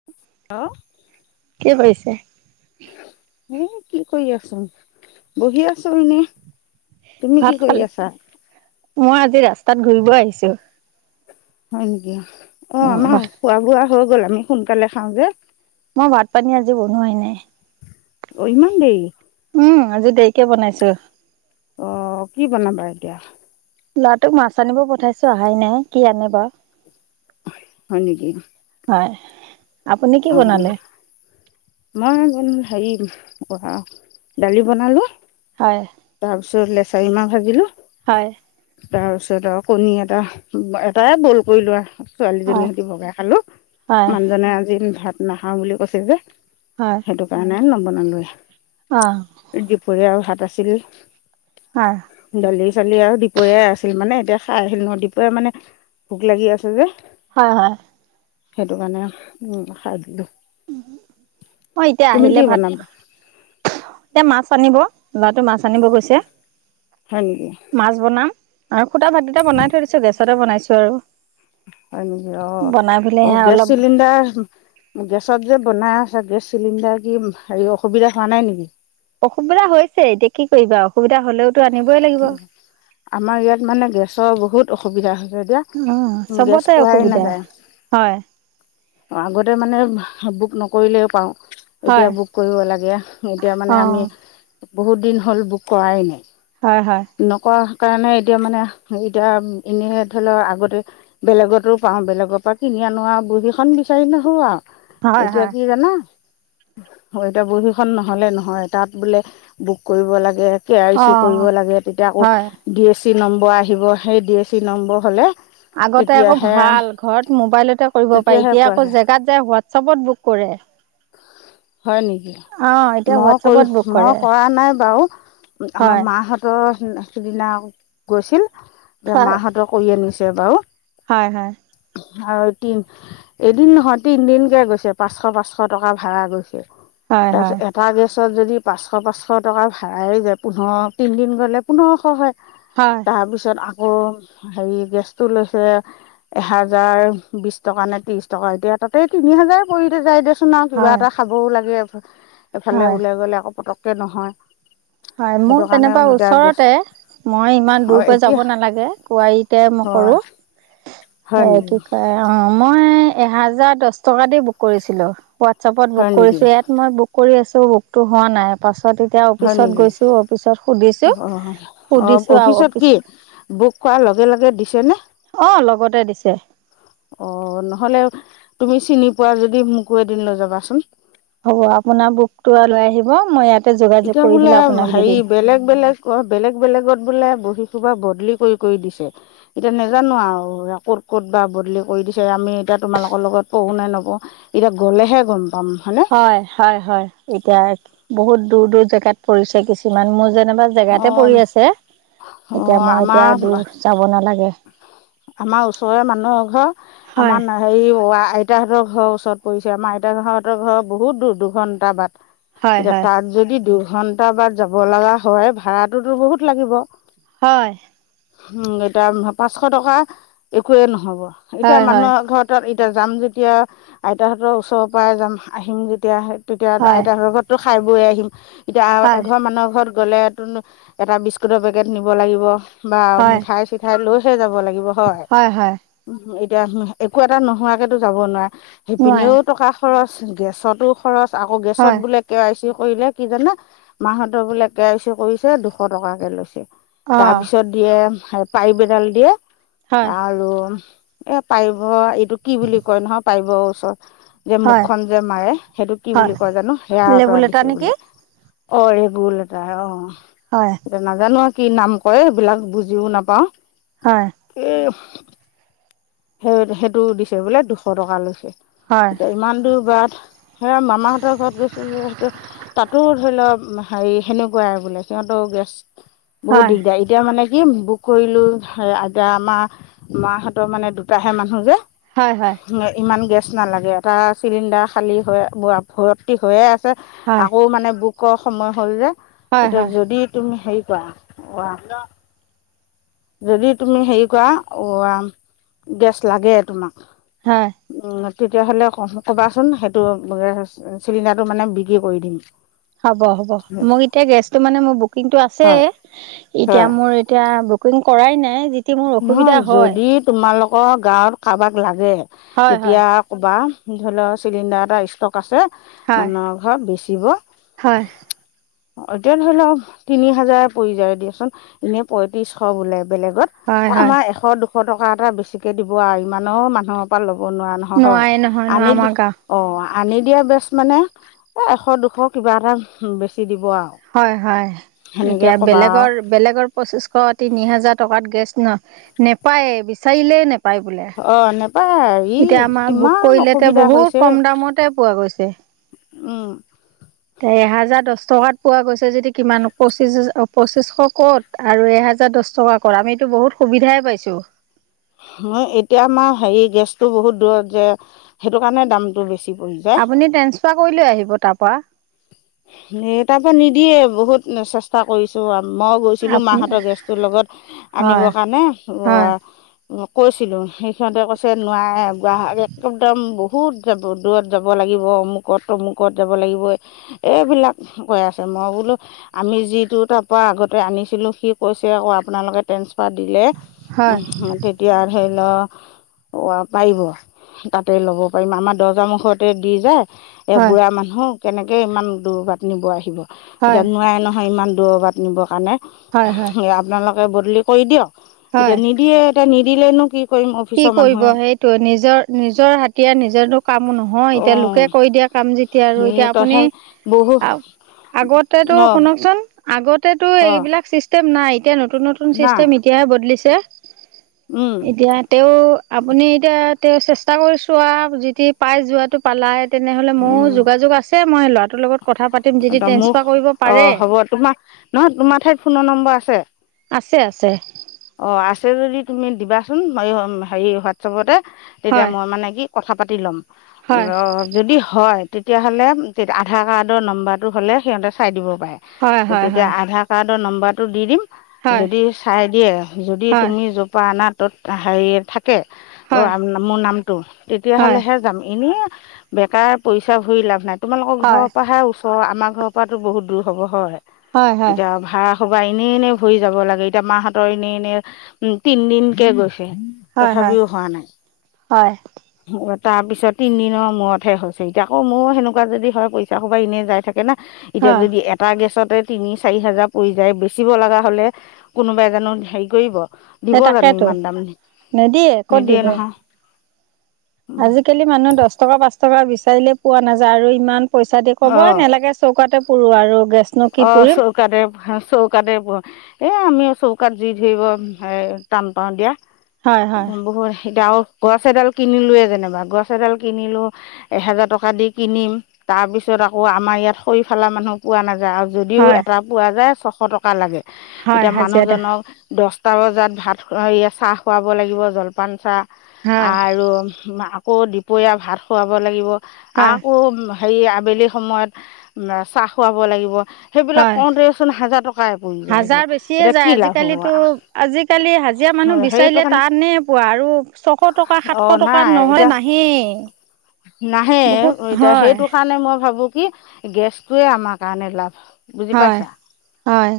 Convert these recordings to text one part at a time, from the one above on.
[unintelligible] Hello,. কি কৰিছে? এ', কি কৰিবাচোন, বহি আছোঁ এনে। তুমি কি ভাত কৰি খালে? আছা মই আজি ৰাস্তাত ঘূৰিব আহিছোঁ। হয় নেকি, অ', উম, আমাৰ বাহ খোৱা-বোৱা হৈ গ'ল, আমি সোনকালে খাওঁ যে। মই ভাত-পানী আজি বনোৱাই নাই। অ', ইমান দেৰি? উম', আজি দেৰিকে বনাইছোঁ। অ', কি বনাবা এতিয়া? ল'ৰাটোক মাছ আনিব পঠাইছোঁ আহাই নাই, কি আনে বা। হয় নেকি। হয়। আপুনি কি অ', বনালে? -অ',। মই অকণ হেৰি অ', দালি বনালে। হয়। তাৰ পিছত লেচাৰি মাহ ভাজিলোঁ। হয়। তাৰপিছত আৰু কণী এটা, উম', এটাই বইল কৰি লোৱা। ছোৱালীজনী হয়, হতি বগাই খালোঁ, হয়, মানুহজনে আজি ভাত নাখাওঁ বুলি কৈছে যে। হয়। সেইটো কাৰণে নবনালোৱে। অহ',। দুপৰীয়াৰ আৰু ভাত আছিলেই। হয়। দালি চালি আৰু দুপৰীয়াই আছিল মানে এতিয়া খাই আহিলোঁ নহয় দুপৰীয়া মানে। ভোক লাগি আছিল যে। হয়-হয়। সেইটোকাৰণে খাই দিলোঁ। অ' এতিয়া তুমি আহিলে কি ভাত বনাবা - এ মাছ আনিব ল'ৰাটো মাছ আনিব গৈছে। হয় নেকি মাছ বনাম আৰু সুদা ভাত কিটা বনাই থৈ দিছো গেছতে বনাইছো আৰু। হয় নেকি অ' বনাই পেলাই অ সেয়া গেছ অলপ চিলিণ্ডাৰ - গেছত যে বনাই আছ গেছ চিলিণ্ডাৰ কি হেৰি অসুবিধা হোৱা নাই নেকি? অসুবিধা হৈছে এতিয়া কি কৰিবা আও অসুবিধা হলেও - তো আনিবই লাগিব আমাৰ ইয়াত মানে গেছৰ বহুত অসুবিধা হৈছে দিয়া। উম চবতে অসুবিধা হয়। অ আগতে মানে বুক নকৰিলেও পাওঁ। হয় এতিয়া বুক কৰিব লাগে এতিয়া অ মানে আমি বহুত দিন হ'ল বুক কৰাই নাই। হয় - হয়। নকৰা কাৰণে এতিয়া মানে হেৰী এতিয়া এনে ধৰি ল আগতে - বেলেগতো পাও বেলেগৰ পৰা কিনি আনো আও বহী খন বিচাৰি নাহো হয় আৰু এতিয়া হয় কি জানা - অ' এতিয়া বহীখন নহলে নহয় তাত বোলে বুক কৰিব লাগে। কে আই অ চি কৰিব লাগে তেতিয়া আকৌ হয় ডি এ চি নম্বৰ আহিব হেই ডি এ চি নম্বৰ হলে - আগতে আকৌ ভাল ঘৰত মোবাইলতে - কৰিব পাৰি তেতিয়াহে এতিয়া পোৱা আকৌ যায় জেগাত যাই হোৱাটছএপত বুক কৰে। হয় নেকি? অ এতিয়া মই কৰি হোৱাটছএপত বুক মই কৰে কৰা নাই বাৰু আমাৰ হয় মাহঁত - তৰ সিদিনা গৈছিল এতিয়া হয় মাহঁতৰ কৰি আনিছে বাৰু। হয় - হয়। আৰু এদিন - এদিন নহয় তিনদিন কে গৈছে পাঁচশ পাঁচশ টকা ভাড়া গৈছে হয় তাৰ হয় পাছত এট - টা গেছত যদি পাঁচশ পাঁচশ টকা ভাড়াই যায় পোন্ধৰ তিনদিন গ'লে পোন্ধৰশ হয়। হয়। তাৰপিছত আকৌ হেৰি গেছটো লৈছে এহেজাৰ বিছ - টকা নে ত্ৰিশ টকা এতিয়া তাতে তিনি হাজাৰ পৰি যায় দেচোন আৰু কিবা হয় এটা খাবও লাগে। এফালে হয় ওলাই গ'লে আকৌ পতককে নহয়। হয় মোৰ সেইটো কাৰণে জেনিবা এতিয়া গেছ ওচৰতে। মই ইমান দূৰ অঁ পে এতিয়া যাব নালাগে কোৱাৰীতে মই‌ হয় কৰোঁ। হয় হেয়া নেকি কি কয় অ মই এহেজাৰ দছ টকা দি বুক কৰিছিলো। হোৱাটছআপত বুক হয় নেকি কৰিছোঁ ইয়াত মই বুক কৰি আছোঁ বুকটো হোৱা নাই পাছত এতিয়া অফিচ হয় - ছত নেকি গৈছো অফিছত অঁ সুধিছো অঁ সুধিছো আও অফিচত অফিছ কি বুক কৰাৰ লগে লগেই দিছে নে? অ' লগতে দিছে। অ' নহ'লে তুমি চিনি পোৱা যদি মোকো এদিন লৈ যাবাচোন। হ'ব আপোনাৰ বুকটো লৈ আহিব মই ইয়াত - এতিয়া বোলে হেৰি বেলেগ বেলেগ - অ' বেলেগ বেলেগত বোলে বহীসোপা বদলি কৰি কৰি দিছে। এতিয়া নেজানো আৰু ক'ত ক'ত বা বদলি কৰি দিছে আমি এতিয়া তোমালোকৰ লগত পৰো নে নপৰো। এতিয়া গ'লেহে গম পাম হয়নে - হয় - হয় - হয় এতিয়া বহুত দূৰ দূৰ জেগাত পৰিছে কিছুমান মোৰ যেনিবা - অ জেগাতে পৰি আছে অ এতিয়া মই আমাৰ এতিয়া দূ যাব নালাগে। আমাৰ ওচৰৰে মানুহৰ এঘৰ হয়, আমাৰ নাই হেৰি হোৱা আইতাহঁতৰ ঘৰৰ ওচৰত পৰিছে আমাৰ আইতাহঁতৰ ঘৰ বহুত দূৰ দুঘন্টা বাট হয়, এতিয়া হয়, তাত যদি দুঘন্টা বাট যাব লাগা হয় ভাড়াটোতো বহুত লাগিব হয় উম এতিয়া পাঁচশ টকা একোয়ে নহব এতিয়া হয়, হয়, মানুহৰ ঘৰত তত এতিয়া যাম যেতিয়া আইতাহঁতৰ ওচৰৰ পাই যাম আহিম যেতিয়া তেতিয়া হয়, আইতাহঁতৰ ঘত টো খাই বৈ আহিম এতিয়া হয়। এঘৰ মানুহৰ ঘৰত গ'লেতোনো এটা বিস্কুটৰ পেকেট নিব লাগিব বা হয় মিঠাই চিঠাই লৈহে যাব লাগিব। হয় এতিয়া একো এটা নোহোৱাকেতো যাব নোৱায়ে নোৱাৰে সেইপিনেও টকা খৰচ গেছতো খৰচ আকৌ গেছত হয় বোলে কে আই চি কৰিলে কি জানে মাহঁতৰ বোলে কে আই চি কৰিছে দুশ টকাকে লৈছে অ তাৰ পিছত দিয়ে পাইপ এডাল দিয়ে হয় আৰু এ পাইপৰ কি বুলি কয় নহয় পাইপৰ ওচৰত যে হয় মুখখন যে মাৰে সেইটো কি হয় বুলি কয় জানো সেয়া আতা লেবুলেটা দিছে নেকি বোলে অহ ৰেগুলেটাৰ অহ হয় এতিয়া নাজানো আও কি নাম কয় এইবিলাক বুজিও নাপাও হয় এ সে সেইটো দিছে বোলে দুশ টকা লৈছে হয় এতিয়া ইমান দূৰ বাট সেয়া মামাহঁতৰ ঘৰত গৈছিলো সেইটো তাতো ধৰি ল হেৰি সেনেকুৱাই বোলে সিহঁতও গেছ বহুত হয় দিগদাৰী। এতিয়া মানে কি বুক কৰিলো সে আইতা আমাৰ মাহঁতৰ মানে দুটাহে মানুহ যে হয় হয় ইমান গেছ নালাগে এটা চিলিণ্ডাৰ খালী হৈ ভ ভৰ্তি হৈয়ে আছে হয় আকৌ মানে বুকৰ সময় হ'ল যে হয় এতিয়া হয় যদি তুমি হেৰি কৰা যদি তুমি হেৰি কৰা অ ৰাম গেছ লাগে তোমাক হয় উম তেতিয়াহ'লে ক কবাচোন সেইটো গেছ চিলিণ্ডাৰটো মানে বিকি কৰি দিম হ'ব হ'ব মোক এতিয়া গেছটো মানে মোৰ বুকিংটো আছেই হয় এতিয়া হয় মোৰ এতিয়া বুকিং কৰাই নাই যিতি মোৰ অসুবিধা নহয় হয় যদি তোমালোকৰ গাঁৱত কাৰবাক লাগে হয় তেতিয়া হয় ক'বা ধৰি ল চিলিণ্ডাৰ এটা ষ্টক আছে হয় মানুহ এঘৰত বেছিব হয় এতিয়া ধৰি লওক তিনি হাজাৰ পৰি যায় দিয়াচোন এনে পইত্ৰিচশ বোলে বেলেগত। হয় হয় আমাৰ এশ দুশ টকা এটা বেছিকে দিব আৰু ইমান মানুহক ইমান ল'ব নোৱাৰা নহয় নোৱাৰে হয় নহয় ন আনি দি আমাৰ গাঁও অ আনি দিয়া বেচ মানে এশ দুশ কিবা এটা বেছি দিব আও। হয় হয়, এতিয়া বেলেগৰ আৰু বেলেগৰ পঁচিছশ তিনি হাজাৰ টকাত গেছ ন নেপায়েই বিচাৰিলে নেপায় বোলে। অহ নেপায়। ই এতিয়া আমাৰ বুক কিমান কৰিলে তে অসুবিধা বহুত হৈছে কম দামতে পোৱা গৈছে। উম, তে এহেজাৰ দহ টকাত পোৱা গৈছে যদি কিমান পঁচিশ পঁচিছশ ক'ত আৰু এহেজাৰ দহ টকা কৰা আমিতো বহুত সুবিধাই পাইছোঁ হয় এতিয়া আমাৰ হেৰি গেছটো বহুত দূৰত যে সেইটো কাৰণে দামটো বেছি পৰি যায় আপুনি ট্ৰেন্ঞ্চফাৰ কৰি লৈ আহিব তাৰপৰা তাৰ পৰা নিদিয়ে বহুত চেষ্টা চেষ্টা কৰিছো মই গৈছিলো আপুনি মাহঁতৰ গেছটোৰ লগত হয় আনিবৰ কাৰণে হয় কৈছিলো সেই সিহঁতে কৈছে নোৱাৰে পুৰা একদম দাম বহুত যাব দূৰত যাব লাগিব অমুকত তমুকত যাব লাগিব এইবিলাক কৈ আছে মই বোলো আমি যিটো তাৰ পৰা আগতে আনিছিলো সি কৈছে আকৌ আপোনালোকে ট্ৰেন্ঞ্চফাৰ দিলে হয় উ তেতিয়া ধৰি লও পাৰিব তাতে ল'ব পাৰিম আমাৰ দৰ্জা‌ মুখতে দি যায় এয়া হয় বুঢ়া মানুহ কেনেকে ইমান দূৰ বাট নিব আহিব হয় হয় এতিয়া নোৱাই নহয় ইমান দূৰ বাট নিবৰ কাৰণে হয় হয় আপোনালোকে বদলি কৰি দিয়ক হয় এতিয়া নিদিয়ে এতিয়া নিদিলে নো কি কৰিম কি অফিচৰ কৰিব মানুহে সেইটোৱে নিজৰ নিজৰ হাঠিয়াৰ নিজৰো কামো নহয় অ' এতিয়া লোকে অঁ কৰি দিয়া কাম যেতিয়া আৰু এতিয়া এই আপুনি তথা বহু আগতেটো অঁ শুনকচোন আগতেতো অঁ এইবিলাক চিষ্টেম নাই এতিয়া নতুন নতুন নাই চিষ্টেম এতিয়াহে বদলিছে এতিয়া তেও আপুনি এতিয়া তেও চেষ্টা কৰি ছোৱা আৰু যেতিয়া পাই যোৱাটো পালাই তেনেহ'লে মোৰো যোগাযোগ আছে মই ল'ৰাটোৰ লগত কথা পাতিম যদি ট্ৰেন্ঞ্চফাৰ কৰিব পাৰে বৰ্তমান নহয় তোমাৰ ঠাইত ফোনৰ নম্বৰ আছে আছে আছে অ' আছে যদি তুমি দিবাচোন হেৰি হোৱাটছএপতে তেতিয়া হয় মই মানে কি কথা পাতি ল'ম হয় অ' যদি হয় তেতিয়া হ'লে আধাৰ কাৰ্ডৰ নম্বৰটো হ'লে সিহঁতে চাই দিব পাৰে হয় হয় তেতিয়া হয় আধাৰ কাৰ্ডৰ নম্বাৰটো দি দিম হয় যদি চাই দিয়ে যদি হয় তুমি জৰ পৰা অনা ত'ত হেৰি থাকে হয় মোৰ নাম হয় তেতিয়াহ'লেহে যাম এনে বেকাৰ পইচা ভৰি লাভ নাই তোমালোকৰ হয় ঘৰৰ পৰা হে ওচৰ আমাৰ ঘৰৰ পৰাতো বহুত দূৰ হ'ব হয় হয় হয় এতিয়া ভাড়া সবা এনেই এনে ভৰি যাব লাগে এতিয়া মাহতৰ এনেই এনে উম তিন দিন কে গৈছে হয় তথাপিও হোৱা নাই হয় তাৰ পিছত তিনদিনৰ মূৰতহে হৈছে এতিয়া আকৌ মোৰ সেনেকুৱা যদি হয় পইচা সোপা এনেই যাই থাকে না এতিয়া হয় যদি এ এটা গেছতে তিনি চাৰি হাজাৰ পৰি যায় বেচিব লগা হ'লে কোনোবাই জানো হেৰি কৰিব দিব সেই জানো তাকেতো ইমান দাম নিদিয়ে ক'ত নিদিয়ে দিব নহয় আজিকালি মানুহ দহ টকা পাঁচ টকা বিচাৰিলে পোৱা নাযায় আৰু ইমান পইচা দি ক'ব নালাগে চৌকাতে পুৰো আৰু গেছ অ চৌকাতে চৌকাতে পুৰ এ আমিও চৌকাত জুই ধৰিব এ টান পাও দিয়া হয় হয় একদম বহুত এতিয়া আৰু গছ এডাল কিনিলোৱে যেনিবা গছ এডাল কিনি এহেজাৰ টকা দি কিনিম তাৰ পিছত আকৌ আমাৰ ইয়াত খৰি ফালা মানুহো পোৱা নাযায় আৰু যদিও হয় এটা পোৱা যায় ছশ টকা লাগে হয় এতিয়া হাজিৰা মানুহজনক দহটা বজাত ভাত চাহ খুৱাব লাগিব জলপান চাহ হয় আৰু আকৌ দুপৰীয়া ভাত খুৱাব লাগিব হয় আকৌ হেৰি আবেলি সময়ত চাহ খুৱাব লাগিব। সেইবিলাক হয় কওঁতেচোন হাজাৰ টকাই পৰি হাজাৰ যায়গৈ বেছিয়ে এতিয়া যায় কি লাভ আজিকালিতো হ'ব। আজিকালি হাজিৰা মানুহ সেইটো বিচাৰিলে কাৰণে টানে পোৱা আৰু ছশ টকা অঁ সাতশ টকাত নাই নহয় এতিয়া নাহেই। [inaudible] নাহে বহুত এতিয়া হয় সেইটো কাৰণে মই ভাবোঁ কি গেছটোয়ে আমাৰ কাৰণে লাভ। হয় হয়।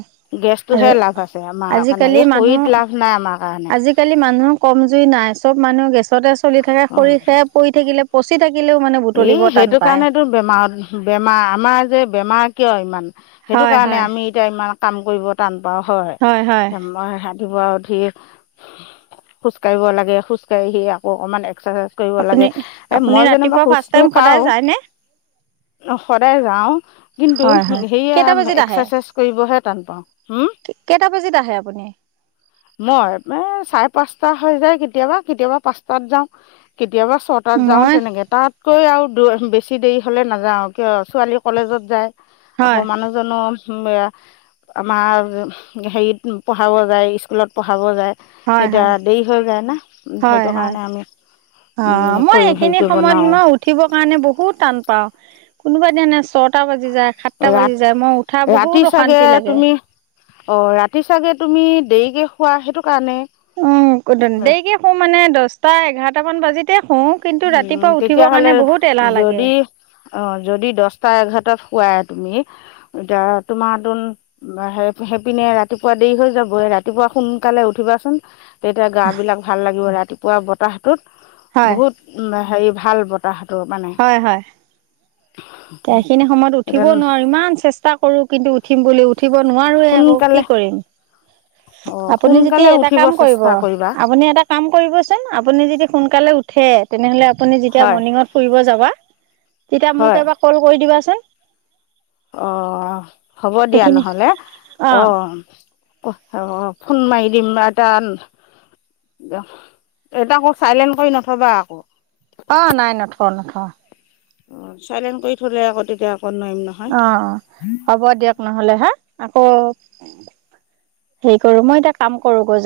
গেছটোৱে আৰু লাভ আছে আমাৰ কাৰণে, আজিকালি এই মানুহ খৰিত লাভ নাই আমাৰ কাৰণে। আজিকালি মানুহৰ কম জুই নাই, চব মানুহ গেছতে চলি থাকে খৰি শে কৰি থাকিলে, পচি থাকিলেও মানে এ, বুটলিব টান সেইটো পায়। কাৰনেতো বেমাৰত বেমাৰ আমাৰ যে বেমাৰ কিয় ইমান সেইটো হয় কাৰণে হয় আমি এতিয়া ইমান কাম কৰিব টান পাওঁ হয়। মই [unintelligible] তিপুৱা উঠি খোজকাঢ়িব লাগে খোজ কাঢ়ি আকৌ অকমান এক্সাৰচাইজ কৰিব আপুনি লাগে এ, আপুনি মই যেনিবা ৰাতিপুৱা ফাৰ্ষ্ট খোজটো টাইম সদায় কাঢ়ো। যায়নে? সদায় যাওঁ কিন্তু হয় হয়। সেয়া কেইটা বাজিত আহে এক্সাৰচাইজ কৰিবহে টান পাওঁ। হু? কেইটা বাজিত আহে আপুনি? মই এ, চাৰে পাঁচটা হৈ যায় কেতিয়াবা, কেতিয়াবা পাঁচটাত যাওঁ। কেতিয়াবা ছটাত যাওঁ মই তেনেকে, তাতকৈ আৰু বেছি দেৰি হ'লে নাযাও কিয় ছোৱালী কলেজত যায় হয় আকৌ মানুহজনো সেয়া আমাৰ হেৰিত পঢ়াব যায় স্কুলত পঢ়াব যায়। হয় এতিয়া হয় দেৰি হৈ যায় না হয় সেইটো হয়। কাৰণে আমি অ' মই কৰি হেৰি এইখিনি কৰিব সময়ত নোৱাৰোঁ মই উঠ উঠিব কাৰণে বহুত টান পাওঁ, কোনোবাই দিনা ছটা বাজি যায়। সাতটা ৰাত বাজি যায়, মই উঠা বহুত অশান্তি লাগে। অ' ৰাতি চাগে তুমি দেৰিকে শুৱা সেইটো কাৰণে। উম, ক, দেৰিকে শুও মানে দশটা এঘাৰটা মান বাজিতে শুও। কিন্তু উম ৰাতিপুৱা উঠিবৰ কাৰণে বহুত এলাহ লাগে। অ' যদি দশটা এঘাৰটাত শুৱা তুমি এতিয়া তোমাৰ তোন বা সেইপিনে ৰাতিপুৱা দেৰি হৈ যাব, ৰাতিপুৱা সোনকালে উঠিবাচোন। তেতিয়া গাবিলাক ভাল লাগিব, ৰাতিপুৱা বতাহ হয় বহুত উ, হেৰি ভাল বতাহটো মানে। এইখিনি সময়ত এতিয়া উঠিবই নোৱাৰো, ইমান চেষ্টা কৰোঁ উঠিম বুলি উঠি উঠিব নোৱাৰোৱে আকৌ সোনকালে কি কৰিম। অঁ আপুনি যদি সোনকালে এটা উঠিব কাম কৰিব চেষ্টা কৰিবা আপুনি এটা কাম কৰিবচোন আপুনি যদি সোনকালে উঠ ঠে তেনেহ'লে আপুনি যেতিয়া হয় মৰ্ণিঙত ফুৰিব যাবা তেতিয়া মোক হয় এবাৰ কল কৰি দিবাচোন। অ' হ'ব দিয়া সেইখিনি নহ'লে অ' অ', অ' ফোন মাৰি দিম [unintelligible] এটা আকৌ চাইলেণ্ট কৰি নথ'বা আকৌ। অ' নাই নথওঁ নথওঁ। অ' চাইলেণ্ট কৰি থলে আকৌ তেতিয়া আকৌ নোৱাৰিম নহ। অ' হ'ব দিয়ক। নহ'লে হে, আকৌ হেৰি কৰোঁ, মই এতিয়া কাম কৰোঁগৈ যায়।